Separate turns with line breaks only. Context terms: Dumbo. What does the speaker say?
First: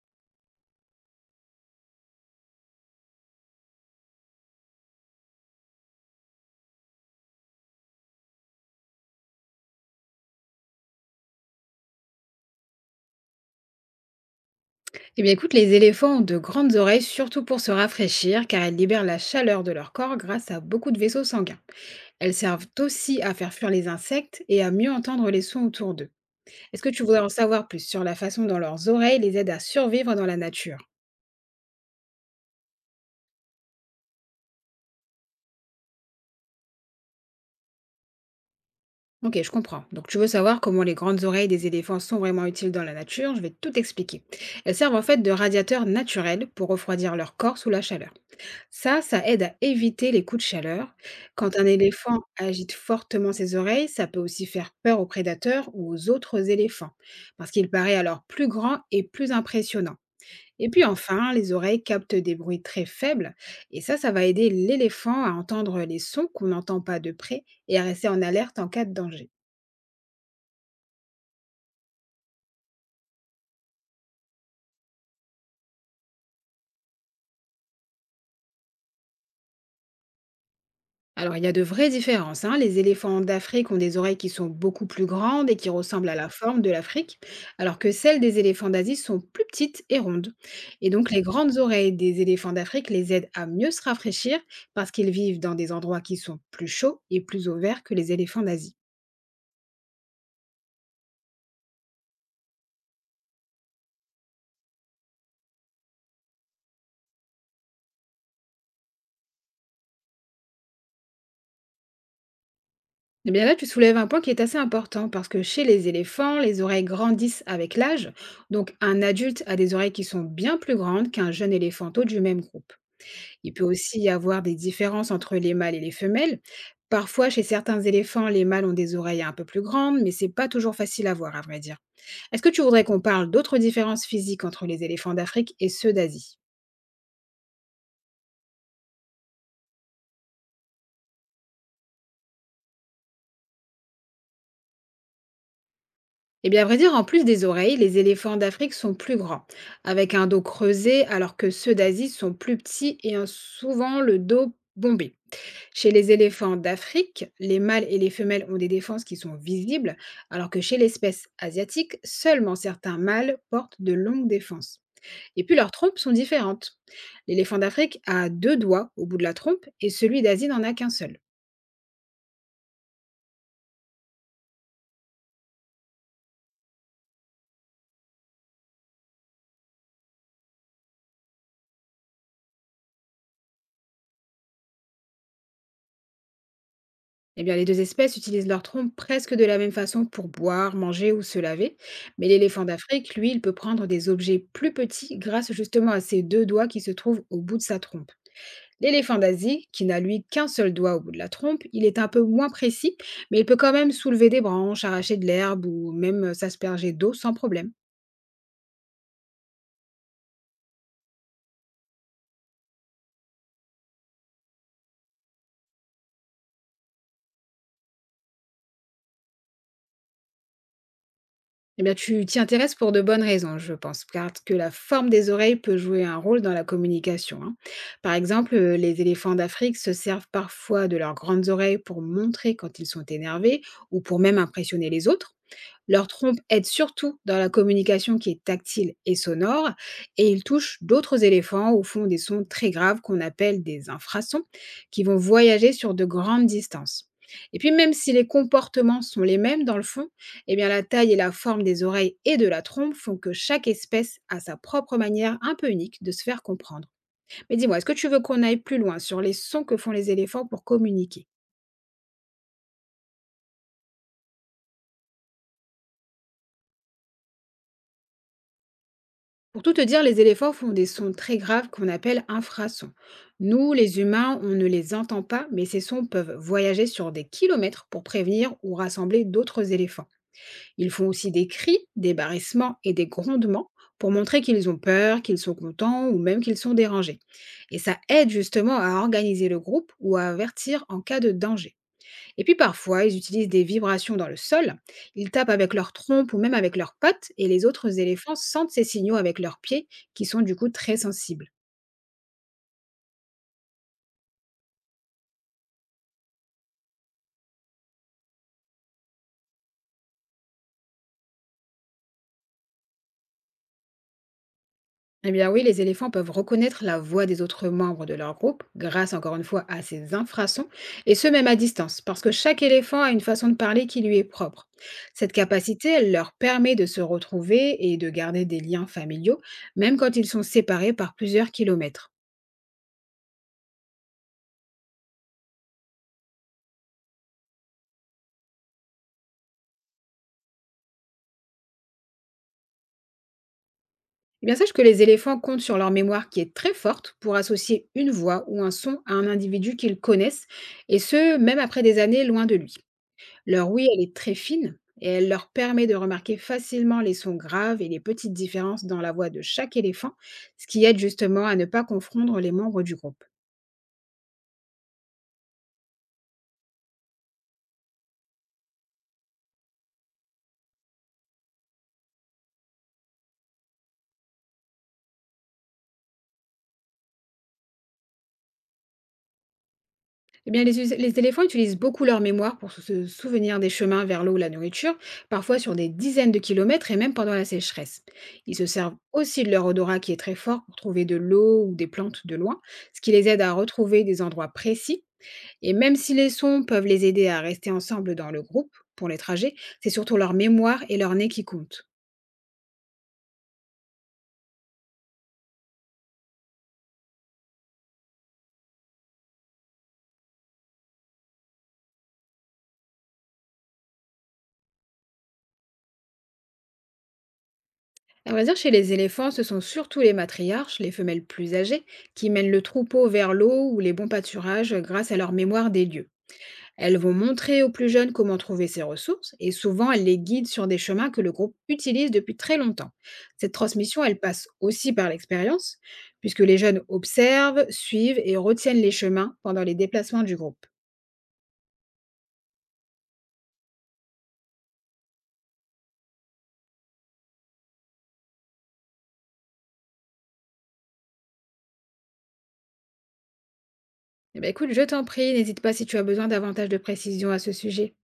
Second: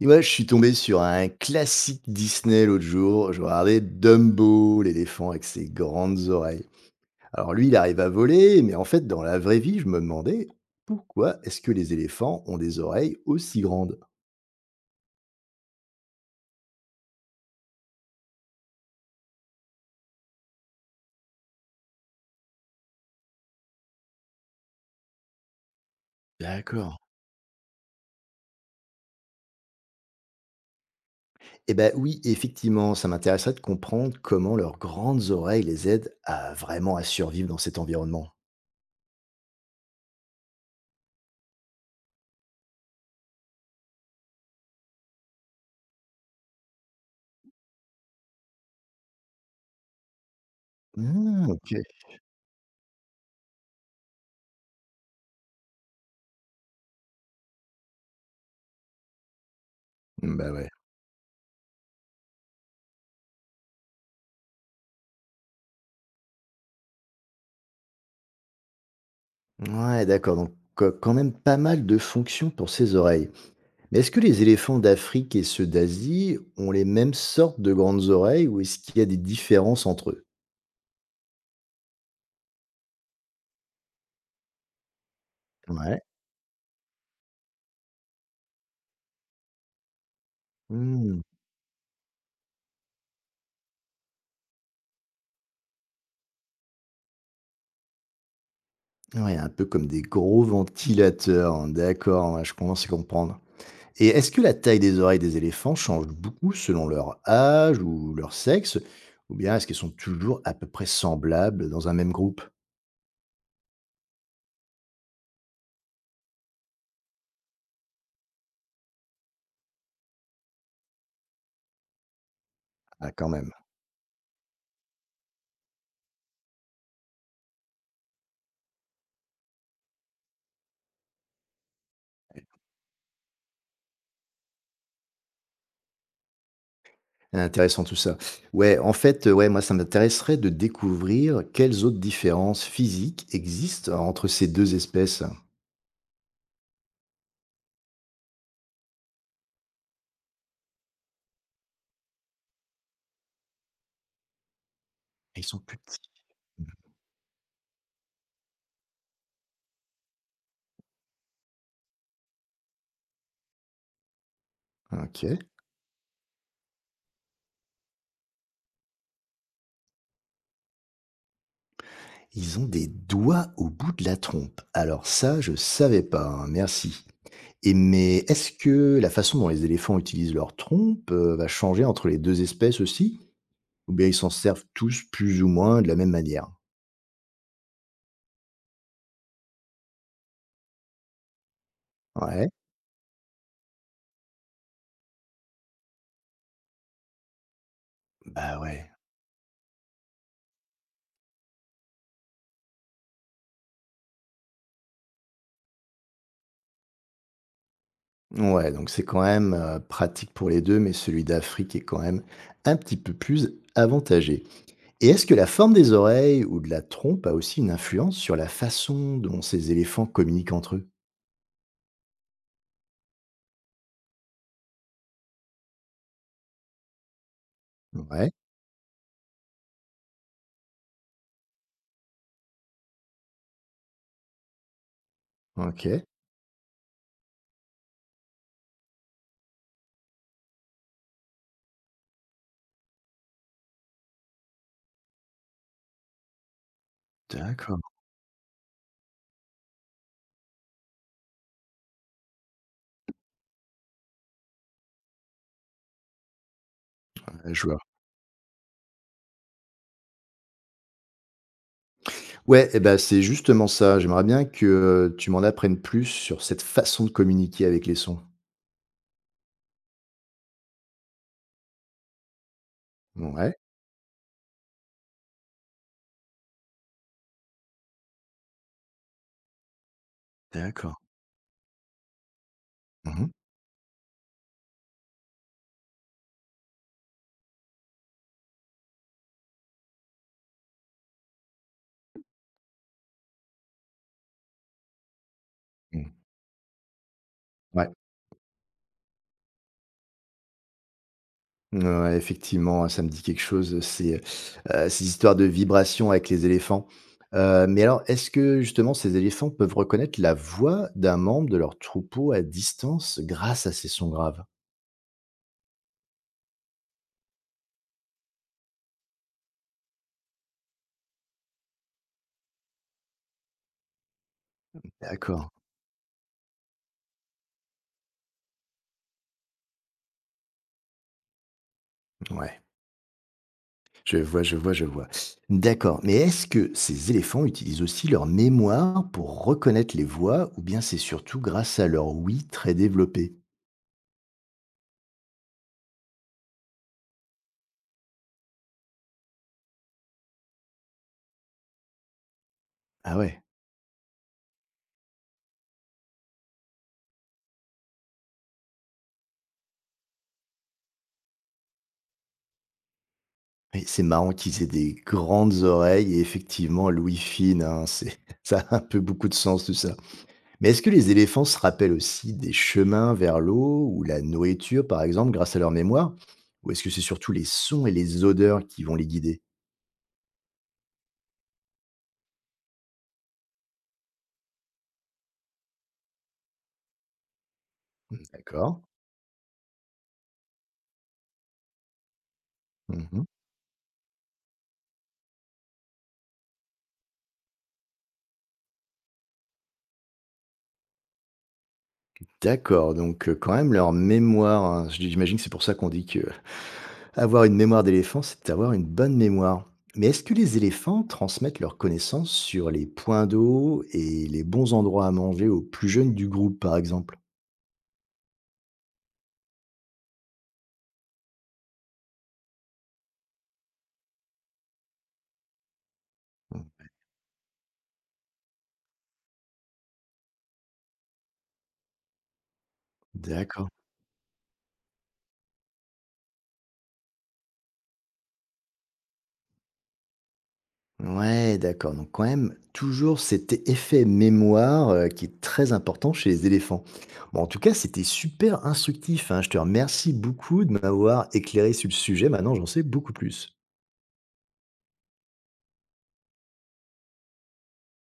Et ouais, je suis tombé sur un classique Disney l'autre jour. Je regardais Dumbo, l'éléphant avec ses grandes oreilles. Alors lui, il arrive à voler, mais en fait, dans la vraie vie, je me demandais pourquoi est-ce que les éléphants ont des oreilles aussi grandes.
Eh bien écoute, les éléphants ont de grandes oreilles, surtout pour se rafraîchir, car elles libèrent la chaleur de leur corps grâce à beaucoup de vaisseaux sanguins. Elles servent aussi à faire fuir les insectes et à mieux entendre les sons autour d'eux. Est-ce que
D'accord.
tu voudrais en savoir plus sur la façon dont leurs oreilles les aident à survivre dans la nature?
Eh ben oui, effectivement, ça m'intéresserait de comprendre comment leurs grandes oreilles les aident à vraiment à survivre dans cet environnement.
Ok, je comprends. Donc tu veux savoir comment les grandes oreilles des éléphants sont vraiment utiles dans la nature? Je vais tout expliquer. Elles servent en fait de radiateurs naturels pour refroidir leur corps sous la chaleur. Ça aide à éviter les coups de chaleur.
Ah,
Quand un
ok.
éléphant agite fortement ses oreilles, ça peut aussi faire peur aux prédateurs ou aux autres éléphants, parce qu'il paraît alors plus grand et plus impressionnant.
Bah ouais.
Et puis enfin, les oreilles captent des bruits très faibles, et ça va aider l'éléphant à entendre les sons qu'on n'entend pas de près et à rester en alerte en cas de danger.
Ouais, d'accord. Donc, quand même pas mal de fonctions pour ces oreilles. Mais est-ce que les éléphants d'Afrique et ceux d'Asie ont les mêmes sortes de grandes oreilles ou est-ce qu'il y a des différences entre eux?
Alors, il y a de vraies différences, hein. Les éléphants d'Afrique ont des oreilles qui sont beaucoup plus grandes et qui
Ouais.
ressemblent à la forme de l'Afrique, alors que celles des éléphants d'Asie sont plus petites et rondes. Et donc,
Mmh.
les grandes oreilles des éléphants d'Afrique les aident à mieux se rafraîchir parce qu'ils vivent dans des endroits qui sont plus chauds et plus ouverts que les éléphants d'Asie.
Ouais, un peu comme des gros ventilateurs, hein. D'accord, ouais, je commence à comprendre. Et est-ce que la taille des oreilles des éléphants change beaucoup selon leur âge ou leur sexe? Ou bien est-ce qu'elles sont toujours à peu près semblables dans un même groupe?
Eh bien là, tu soulèves un point qui est assez important parce que chez les éléphants, les oreilles grandissent avec l'âge. Donc, un adulte a des oreilles qui sont bien plus grandes qu'un jeune éléphanteau du même groupe.
Ah, quand même.
Il peut aussi y avoir des différences entre les mâles et les femelles. Parfois, chez certains éléphants, les mâles ont des oreilles un peu plus grandes, mais c'est pas toujours facile à voir, à vrai dire. Est-ce que tu voudrais qu'on parle d'autres différences physiques entre les éléphants d'Afrique et ceux d'Asie?
Intéressant tout ça. Ouais, en fait, ouais, moi, ça m'intéresserait de découvrir quelles autres différences physiques existent entre ces deux espèces.
Eh bien, à vrai dire, en plus des oreilles, les éléphants d'Afrique sont plus grands, avec un dos creusé, alors que ceux d'Asie sont plus petits et ont souvent le dos bombé.
Ils sont plus
Chez
petits.
les éléphants d'Afrique, les mâles et les femelles ont des défenses qui sont visibles, alors que chez l'espèce asiatique, seulement certains mâles portent de longues défenses.
OK.
Et puis leurs trompes sont différentes. L'éléphant d'Afrique a deux doigts au bout de la trompe et celui d'Asie n'en a qu'un seul.
Ils ont des doigts au bout de la trompe. Alors ça, je savais pas, hein, merci. Et mais est-ce que la façon dont les éléphants utilisent leur trompe, va changer entre les 2 espèces aussi? Ou bien ils s'en servent tous plus ou moins de la même manière?
Eh bien, les deux espèces utilisent leurs trompes presque de la même façon pour boire, manger ou se laver, mais
Ouais.
l'éléphant d'Afrique, lui, il peut prendre des objets plus petits grâce justement à ses deux doigts qui se trouvent au bout de sa trompe.
Bah ouais.
L'éléphant d'Asie, qui n'a lui qu'un seul doigt au bout de la trompe, il est un peu moins précis, mais il peut quand même soulever des branches, arracher de l'herbe ou même s'asperger d'eau sans problème.
Ouais, donc c'est quand même, pratique pour les 2, mais celui d'Afrique est quand même un petit peu plus avantagé. Et est-ce que la forme des oreilles ou de la trompe a aussi une influence sur la façon dont ces éléphants communiquent entre eux?
Eh bien, tu t'y intéresses pour de bonnes raisons, je pense, car que la forme des oreilles peut jouer un rôle dans la communication, hein. Par
Ouais.
exemple, les éléphants d'Afrique se servent parfois de leurs grandes oreilles pour montrer quand ils sont énervés ou pour même impressionner les autres.
OK.
Leur trompe aide surtout dans la communication qui est tactile et sonore, et ils touchent d'autres éléphants ou font des sons très graves qu'on appelle des infrasons, qui vont voyager sur de grandes distances. Et puis
D'accord,
même si les comportements sont les mêmes dans le fond, eh bien la taille et la forme des oreilles et de la trompe font que chaque espèce a sa propre manière un peu unique de se faire comprendre.
ouais,
Mais
je
dis-moi,
vois.
est-ce que tu veux qu'on aille plus loin sur les sons que font les éléphants pour communiquer?
Ouais et ben c'est justement ça. J'aimerais bien que, tu m'en apprennes plus sur cette façon de communiquer avec les sons.
Pour tout te dire, les éléphants font des sons très graves qu'on appelle infrasons.
Ouais.
Nous, les humains, on ne les entend pas, mais ces sons peuvent voyager sur des kilomètres pour prévenir ou rassembler d'autres éléphants. Ils
D'accord.
font aussi des cris, des barrissements et des
Mmh mh.
grondements pour montrer qu'ils ont peur, qu'ils sont contents ou même qu'ils sont dérangés. Et ça aide justement à organiser le groupe ou à avertir en cas de danger. Et puis parfois, ils utilisent des vibrations dans le sol, ils tapent avec leur
Mmh.
trompe ou même avec leurs pattes, et les
Ouais.
autres éléphants sentent ces signaux avec leurs pieds, qui sont du coup très sensibles.
Ouais, ouais, effectivement, ça me dit quelque chose, ces histoires de vibrations avec les éléphants. Mais alors, est-ce que justement ces éléphants peuvent reconnaître la voix d'un membre de leur troupeau à distance grâce à ces sons graves?
Eh bien oui, les éléphants peuvent reconnaître la voix des autres membres de leur groupe, grâce encore une fois à ces infrasons, et ce même à distance, parce que chaque éléphant a une façon de parler qui lui est propre. Cette
D'accord.
capacité, elle leur permet de se retrouver et de garder des liens familiaux, même quand ils sont séparés par plusieurs kilomètres.
Ouais. Je vois, je vois, je vois. D'accord, mais est-ce que ces éléphants utilisent aussi leur mémoire pour reconnaître les voix ou bien c'est surtout grâce à leur oui très développé?
Eh bien, sache que les éléphants comptent sur leur mémoire qui est très forte pour associer une voix ou un son à un individu qu'ils connaissent, et ce, même après des années loin de lui.
Ah ouais,
Leur ouïe, elle est très fine et elle leur permet de remarquer facilement les sons graves et les petites différences dans la voix de chaque éléphant, ce qui aide justement à ne pas confondre les membres du groupe.
oui, c'est marrant qu'ils aient des grandes oreilles et effectivement l'ouïe fine, hein, c'est, ça a un peu beaucoup de sens tout ça. Mais est-ce que les éléphants se rappellent aussi des chemins vers l'eau ou la nourriture par exemple grâce à leur mémoire? Ou est-ce que c'est surtout les sons et les odeurs qui vont les guider?
Eh bien, les éléphants utilisent beaucoup leur mémoire pour se souvenir des chemins vers l'eau ou la nourriture, parfois sur des dizaines de kilomètres et même pendant la sécheresse. Ils se
D'accord.
servent aussi de leur odorat qui est très fort pour trouver de l'eau ou des plantes de loin, ce qui les aide à retrouver des endroits précis. Et même si les sons peuvent les aider à rester ensemble dans le groupe pour les trajets, c'est surtout leur mémoire et leur nez qui comptent.
D'accord, donc quand même leur mémoire, hein, j'imagine que c'est pour ça qu'on dit qu'avoir une mémoire d'éléphant, c'est avoir une bonne mémoire. Mais est-ce que les éléphants transmettent leurs connaissances sur les points d'eau et les bons endroits à manger aux plus jeunes du groupe, par exemple?
À vrai dire, chez les éléphants, ce sont surtout les matriarches, les femelles plus âgées, qui mènent le troupeau vers l'eau ou les bons pâturages grâce à leur mémoire des lieux.
Mmh.
Elles vont montrer aux plus jeunes comment trouver ces ressources et souvent elles les guident sur des chemins que le groupe utilise depuis très longtemps. Cette
D'accord.
transmission, elle passe aussi par l'expérience, puisque les jeunes observent, suivent et retiennent les chemins pendant les déplacements du groupe.
Ouais, d'accord, donc quand même toujours cet effet mémoire, qui est très important chez les éléphants. Bon, en tout cas, c'était super instructif, hein. Je te remercie beaucoup de m'avoir éclairé sur le sujet. Maintenant, j'en sais beaucoup plus.
Eh ben, écoute, je t'en prie, n'hésite pas si tu as besoin davantage de précisions à ce sujet.